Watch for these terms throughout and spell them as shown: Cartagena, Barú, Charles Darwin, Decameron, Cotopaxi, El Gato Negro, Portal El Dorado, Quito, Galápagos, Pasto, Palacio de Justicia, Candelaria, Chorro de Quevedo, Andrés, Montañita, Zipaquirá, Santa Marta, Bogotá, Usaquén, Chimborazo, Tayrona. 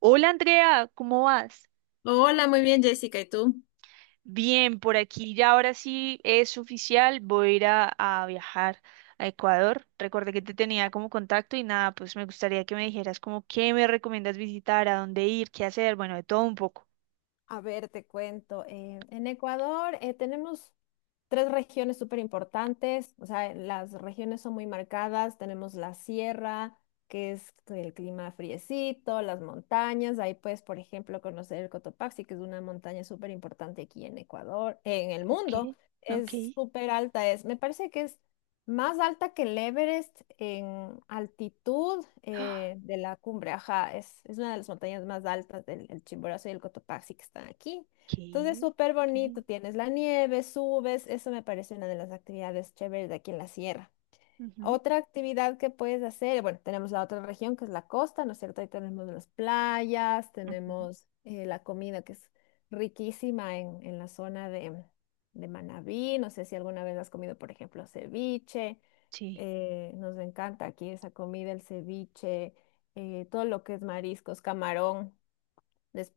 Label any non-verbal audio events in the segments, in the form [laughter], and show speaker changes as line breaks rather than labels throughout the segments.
Hola Andrea, ¿cómo vas?
Hola, muy bien, Jessica, ¿y tú?
Bien, por aquí ya ahora sí es oficial, voy a ir a viajar a Ecuador. Recordé que te tenía como contacto y nada, pues me gustaría que me dijeras como qué me recomiendas visitar, a dónde ir, qué hacer, bueno, de todo un poco.
A ver, te cuento. En Ecuador tenemos tres regiones súper importantes, o sea, las regiones son muy marcadas, tenemos la sierra, que es el clima friecito, las montañas, ahí puedes, por ejemplo, conocer el Cotopaxi, que es una montaña súper importante aquí en Ecuador, en el
Ok,
mundo,
ok.
es súper alta, es, me parece que es más alta que el Everest en altitud
[gasps] ah,
de la cumbre, ajá, es una de las montañas más altas del el Chimborazo y el Cotopaxi que están aquí.
Ok,
Entonces, súper
ok.
bonito, tienes la nieve, subes, eso me parece una de las actividades chéveres de aquí en la sierra.
ujú,
Otra actividad que puedes hacer, bueno, tenemos la otra región que es la costa, ¿no es cierto? Ahí tenemos las playas,
ujú,
tenemos la comida que es riquísima en la zona de Manabí, no sé si alguna vez has comido, por ejemplo, ceviche,
Sí,
nos encanta aquí esa comida, el ceviche, todo lo que es mariscos, camarón.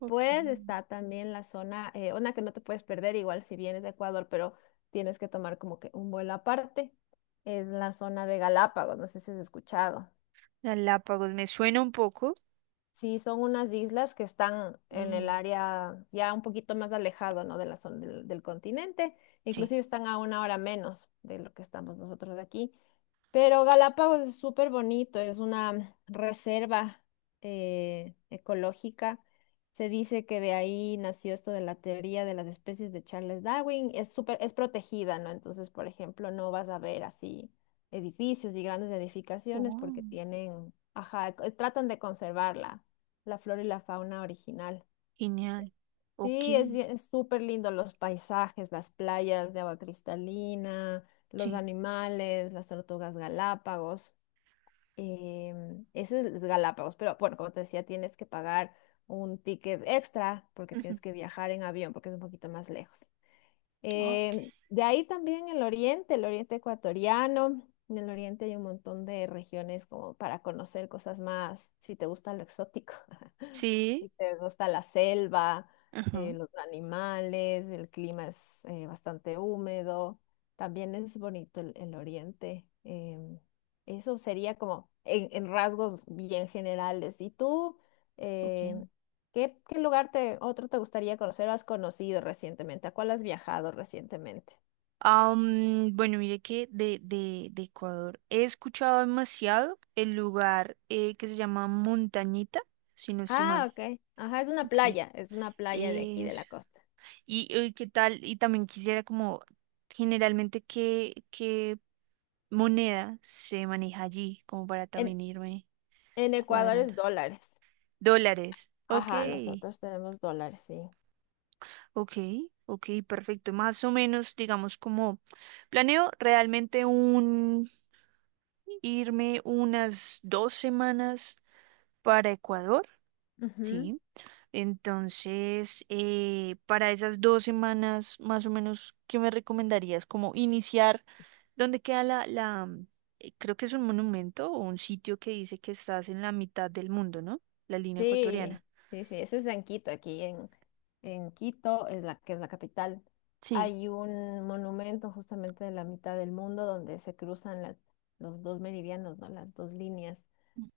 ok.
está también la zona, una que no te puedes perder, igual si vienes de Ecuador, pero tienes que tomar como que un vuelo aparte, es la zona de Galápagos, no sé si has escuchado.
Galápagos, me suena un poco.
Sí, son unas islas que están en el
mm,
área ya un poquito más alejado, ¿no? de la zona del continente.
sí.
Inclusive están a una hora menos de lo que estamos nosotros de aquí. Pero Galápagos es súper bonito, es una reserva ecológica. Se dice que de ahí nació esto de la teoría de las especies de Charles Darwin. Es súper, es protegida, ¿no? Entonces, por ejemplo, no vas a ver así edificios y grandes edificaciones porque
Oh,
tienen, ajá, tratan de conservarla. La flora y la fauna original.
genial.
Sí, es
Ok,
bien, es súper lindo los paisajes, las playas de agua cristalina, los
sí.
animales, las tortugas Galápagos. Eso es Galápagos, pero bueno, como te decía, tienes que pagar un ticket extra porque
ujú,
tienes que viajar en avión porque es un poquito más lejos.
ok.
De ahí también el oriente ecuatoriano. En el oriente hay un montón de regiones como para conocer cosas más, si te gusta lo exótico, [laughs]
Sí.
si te gusta la selva,
Ajá,
los animales, el clima es bastante húmedo. También es bonito el oriente. Eso sería como en rasgos bien generales. ¿Y tú?
ok.
Em, qué lugar te, otro te gustaría conocer o has conocido recientemente? ¿A cuál has viajado recientemente?
Ah, bueno, mire que de Ecuador he escuchado demasiado el lugar que se llama Montañita, si no estoy
Ah,
mal.
ok. Ajá,
Sí.
es una playa de aquí de
Es...
la costa.
Y, qué tal, y también quisiera como generalmente qué moneda se maneja allí, como para
En,
también irme
en Ecuador es
cuadrando.
dólares.
Dólares. Ok,
Ajá, nosotros tenemos dólares, sí.
ok, ok, perfecto. Más o menos, digamos, como planeo realmente irme unas dos semanas para Ecuador,
Ujú.
¿sí? Entonces, para esas dos semanas, más o menos, ¿qué me recomendarías? Como iniciar, ¿dónde queda la, creo que es un monumento o un sitio que dice que estás en la mitad del mundo, ¿no? La línea
Sí,
ecuatoriana.
sí, sí, eso es en Quito, en Quito, es la, que es la capital.
Sí.
Hay un monumento justamente de la mitad del mundo donde se cruzan los dos meridianos, ¿no? Las dos líneas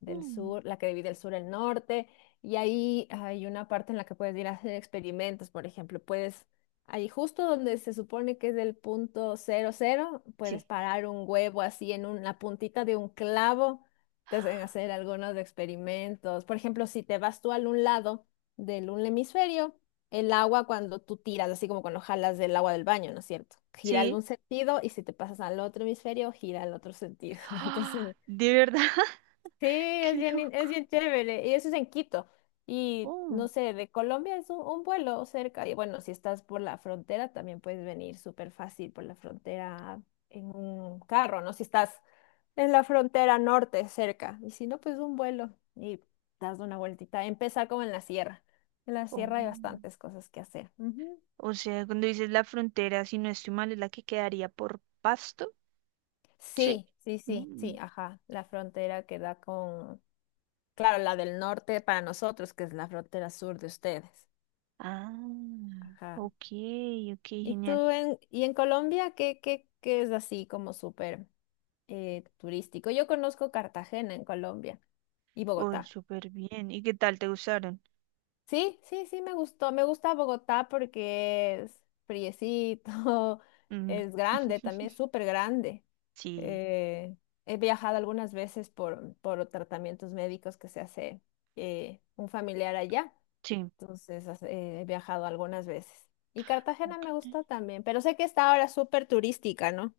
del sur, la que divide el sur y el norte, y ahí hay una parte en la que puedes ir a hacer experimentos, por ejemplo, puedes, ahí justo donde se supone que es el punto cero cero, puedes
Sí.
parar un huevo así en la puntita de un clavo te hacen hacer algunos experimentos. Por ejemplo, si te vas tú al un lado del un hemisferio, el agua cuando tú tiras, así como cuando jalas del agua del baño, ¿no es cierto? Gira al
Sí.
un
[gasps]
sentido y si te pasas al otro hemisferio, gira al otro sentido. [laughs]
¡Ah!
Entonces,
¿De verdad? [laughs]
sí, es
¡Qué
bien,
loco!
es bien chévere. Y eso es en Quito. Y no
Oh,
sé, de Colombia es un vuelo cerca. Y bueno, si estás por la frontera, también puedes venir súper fácil por la frontera en un carro, ¿no? Si estás en la frontera norte, cerca. Y si no, pues un vuelo y das una vueltita. Empezar como en la sierra. En la
oh.
sierra hay bastantes cosas que hacer. Ujú.
O sea, cuando dices la frontera, si no estoy mal, es la que quedaría por Pasto, ¿sí?
Sí, sí, sí, sí,
Mm.
ajá. La frontera que da con, claro, la del norte para nosotros, que es la frontera sur de ustedes.
Ah,
Ajá.
ok, ok,
¿Y
genial.
tú en, y en Colombia qué, qué, qué es así como súper turístico? Yo conozco Cartagena en Colombia y
Oh,
Bogotá.
súper bien. ¿Y qué tal te gustaron?
Sí, sí, sí, me gustó. Me gusta Bogotá porque es friecito, [laughs]
Mm.
es grande, también
[laughs]
súper grande.
Sí,
Eh, He viajado algunas veces por tratamientos médicos que se hace un familiar allá.
sí.
Entonces, he viajado algunas veces. Y Cartagena
Ok.
me gustó también, pero sé que está ahora súper turística, ¿no?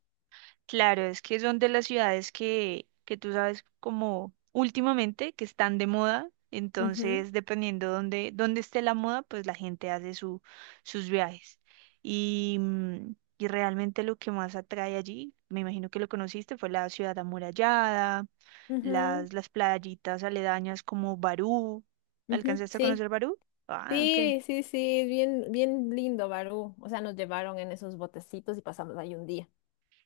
Claro, es que son de las ciudades que tú sabes como últimamente que están de moda,
Ujú,
entonces dependiendo dónde esté la moda, pues la gente hace sus viajes. Y, y realmente lo que más atrae allí, me imagino que lo conociste, fue la ciudad amurallada,
ujú,
las playitas aledañas como Barú.
ujú,
¿Alcanzaste a
sí,
conocer Barú? Ah, ok.
sí, sí, sí, bien, bien lindo, Barú. O sea, nos llevaron en esos botecitos y pasamos ahí un día.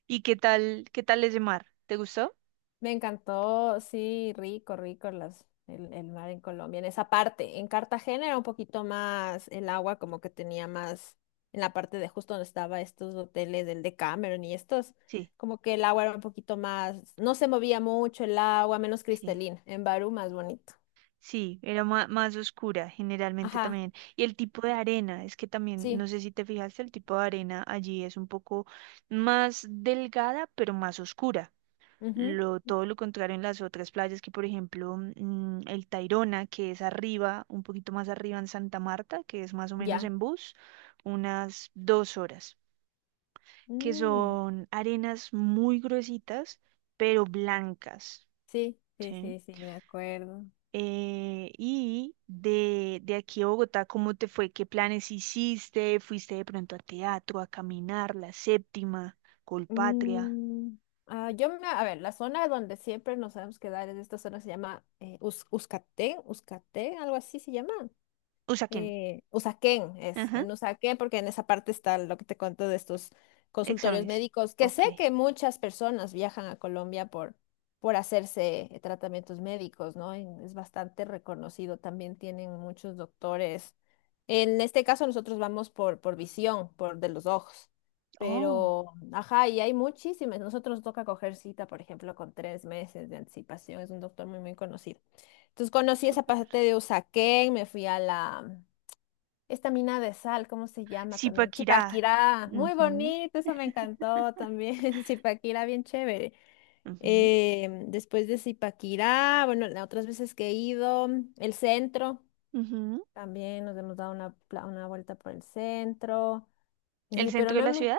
¿Y qué tal ese mar? ¿Te gustó?
Me encantó, sí, rico, rico las, el mar en Colombia, en esa parte. En Cartagena era un poquito más el agua, como que tenía más en la parte de justo donde estaba estos hoteles del Decameron y estos,
Sí,
como que el agua era un poquito más, no se movía mucho el agua, menos
sí.
cristalina. En Barú más bonito.
Sí, era más oscura generalmente
Ajá,
también. Y el tipo de arena, es que también, no
sí,
sé si te fijaste, el tipo de arena allí es un poco más delgada, pero más oscura.
ujú,
Todo lo contrario en las otras playas, que por ejemplo el Tayrona, que es arriba, un poquito más arriba en Santa Marta, que es más o menos
ya.
en bus, unas dos horas, que
Mm,
son arenas muy gruesitas, pero blancas.
sí, sí,
¿Sí?
sí, sí, me acuerdo.
Y de aquí a Bogotá, ¿cómo te fue? ¿Qué planes hiciste? ¿Fuiste de pronto a teatro, a caminar, la séptima, Colpatria?
Mm, ah, yo, a ver, la zona donde siempre nos sabemos quedar es esta zona se llama Uzcatén, Uzcatén, algo así se llama
Usaquén.
Usaquén
Ajá,
en Usaquén, porque en esa parte está lo que te cuento de estos consultorios
exámenes.
médicos, que
Ok.
sé que muchas personas viajan a Colombia por hacerse tratamientos médicos, ¿no? Es bastante reconocido, también tienen muchos doctores. En este caso nosotros vamos por visión, por de los ojos,
Oh,
pero, ajá, y hay muchísimas. Nosotros nos toca coger cita, por ejemplo, con 3 meses de anticipación, es un doctor muy, muy conocido. Entonces conocí esa
súper.
parte de Usaquén, me fui a la esta mina de sal, ¿cómo se llama también?
Zipaquirá.
Zipaquirá, muy
Ujú,
bonito, eso me encantó
[laughs]
también. [laughs] Zipaquirá, bien chévere.
ujú,
Después de Zipaquirá, bueno, las otras veces que he ido, el centro,
ujú.
también nos hemos dado una vuelta por el centro,
¿El
pero
centro de
no
la
hemos...
ciudad?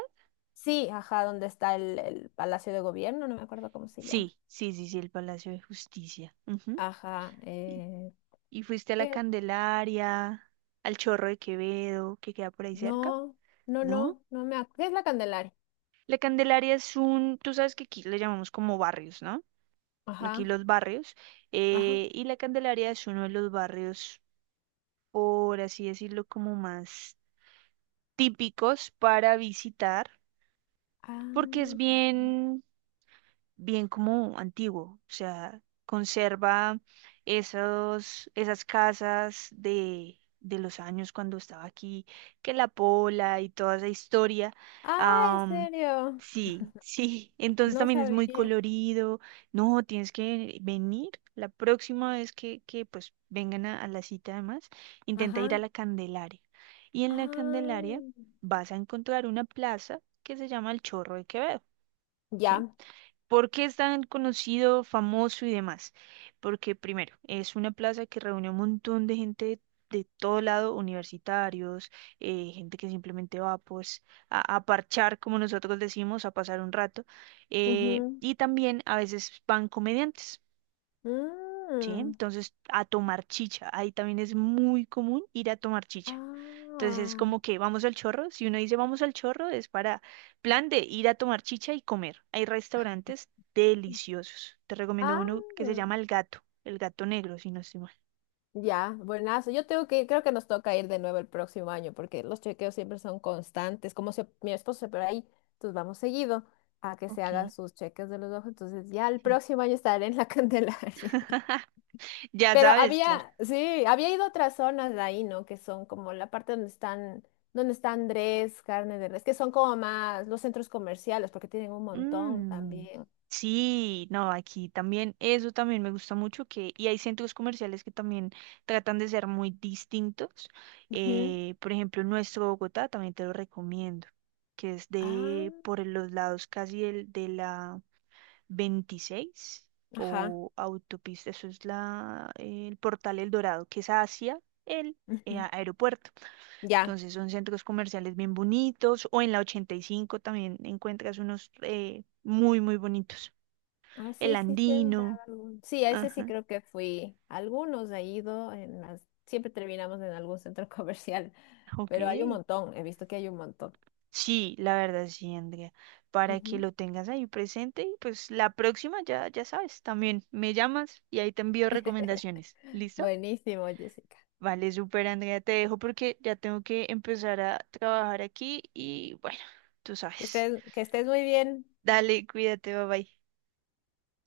Sí, ajá, donde está el Palacio de Gobierno, no me acuerdo cómo se llama.
Sí, sí, sí, sí, el Palacio de Justicia. Ujú.
Ajá,
¿Y, y fuiste a la
¿qué?
Candelaria, al Chorro de Quevedo, que queda por ahí cerca?
No, no,
¿No?
no, no me acuerdo. ¿Qué es la Candelaria?
La Candelaria es un, tú sabes que aquí le llamamos como barrios, ¿no? Aquí
Ajá,
los barrios.
ajá.
Y la Candelaria es uno de los barrios, por así decirlo, como más típicos para visitar, porque es
Ah, ok.
bien, bien como antiguo, o sea, conserva esas casas de los años cuando estaba aquí, que la pola y toda esa historia.
Ah, ¿en
am,
serio?
sí, [laughs] sí, entonces
No
también es muy
sabía.
colorido. No, tienes que venir la próxima vez que pues vengan a la cita además, intenta ir a
Ajá.
la Candelaria. Y en la Candelaria
Ah,
vas a encontrar una plaza que se llama el Chorro de Quevedo. ¿Sí?
ya.
¿Por qué es tan conocido, famoso y demás? Porque primero, es una plaza que reúne un montón de gente de todo lado, universitarios, gente que simplemente va pues a parchar, como nosotros decimos, a pasar un rato.
Ujú.
Y también a veces van comediantes, ¿sí?
Mm.
Entonces, a tomar chicha. Ahí también es muy común ir a tomar chicha. Entonces,
Ah,
como que vamos al chorro. Si uno dice vamos al chorro, es para plan de ir a tomar chicha y comer. Hay restaurantes deliciosos. Te recomiendo
ah,
uno que se llama El Gato, El Gato Negro, si no estoy mal.
ya. Buenazo. Yo tengo que, creo que nos toca ir de nuevo el próximo año porque los chequeos siempre son constantes. Mi esposo se opera ahí, entonces vamos seguido a que se
Ok,
haga sus cheques de los ojos. Entonces ya el
sí.
próximo año estaré en la [laughs] Candelaria.
[laughs] Ya
Pero
sabes, claro.
había, sí, había ido a otras zonas de ahí, ¿no? Que son como la parte donde están, donde está Andrés, carne de res, que son como más los centros comerciales, porque tienen un montón
Mm,
también.
sí, no, aquí también, eso también me gusta mucho que, y hay centros comerciales que también tratan de ser muy distintos.
Ujú.
Por ejemplo, nuestro Bogotá también te lo recomiendo, que es
Ah,
de por los lados casi de la 26
ajá.
o autopista, eso es la, el Portal El Dorado, que es hacia el
Ujú,
aeropuerto.
ya.
Entonces son centros comerciales bien bonitos o en la 85 también encuentras unos muy, muy bonitos.
Ah,
El
sí, sí, sí,
Andino.
sí, a ese sí
Ajá,
creo que fui. Algunos he ido, en las... siempre terminamos en algún centro [laughs] comercial,
ok.
pero hay un montón, he visto que hay un montón.
Sí, la verdad sí, Andrea. Para que
Ujú.
lo tengas ahí presente y pues la próxima ya, ya sabes, también me llamas y ahí te envío
[laughs]
recomendaciones. ¿Listo?
Buenísimo, Jessica.
Vale, súper, Andrea. Te dejo porque ya tengo que empezar a trabajar aquí y bueno, tú sabes.
Que estés muy bien.
Dale, cuídate, bye bye.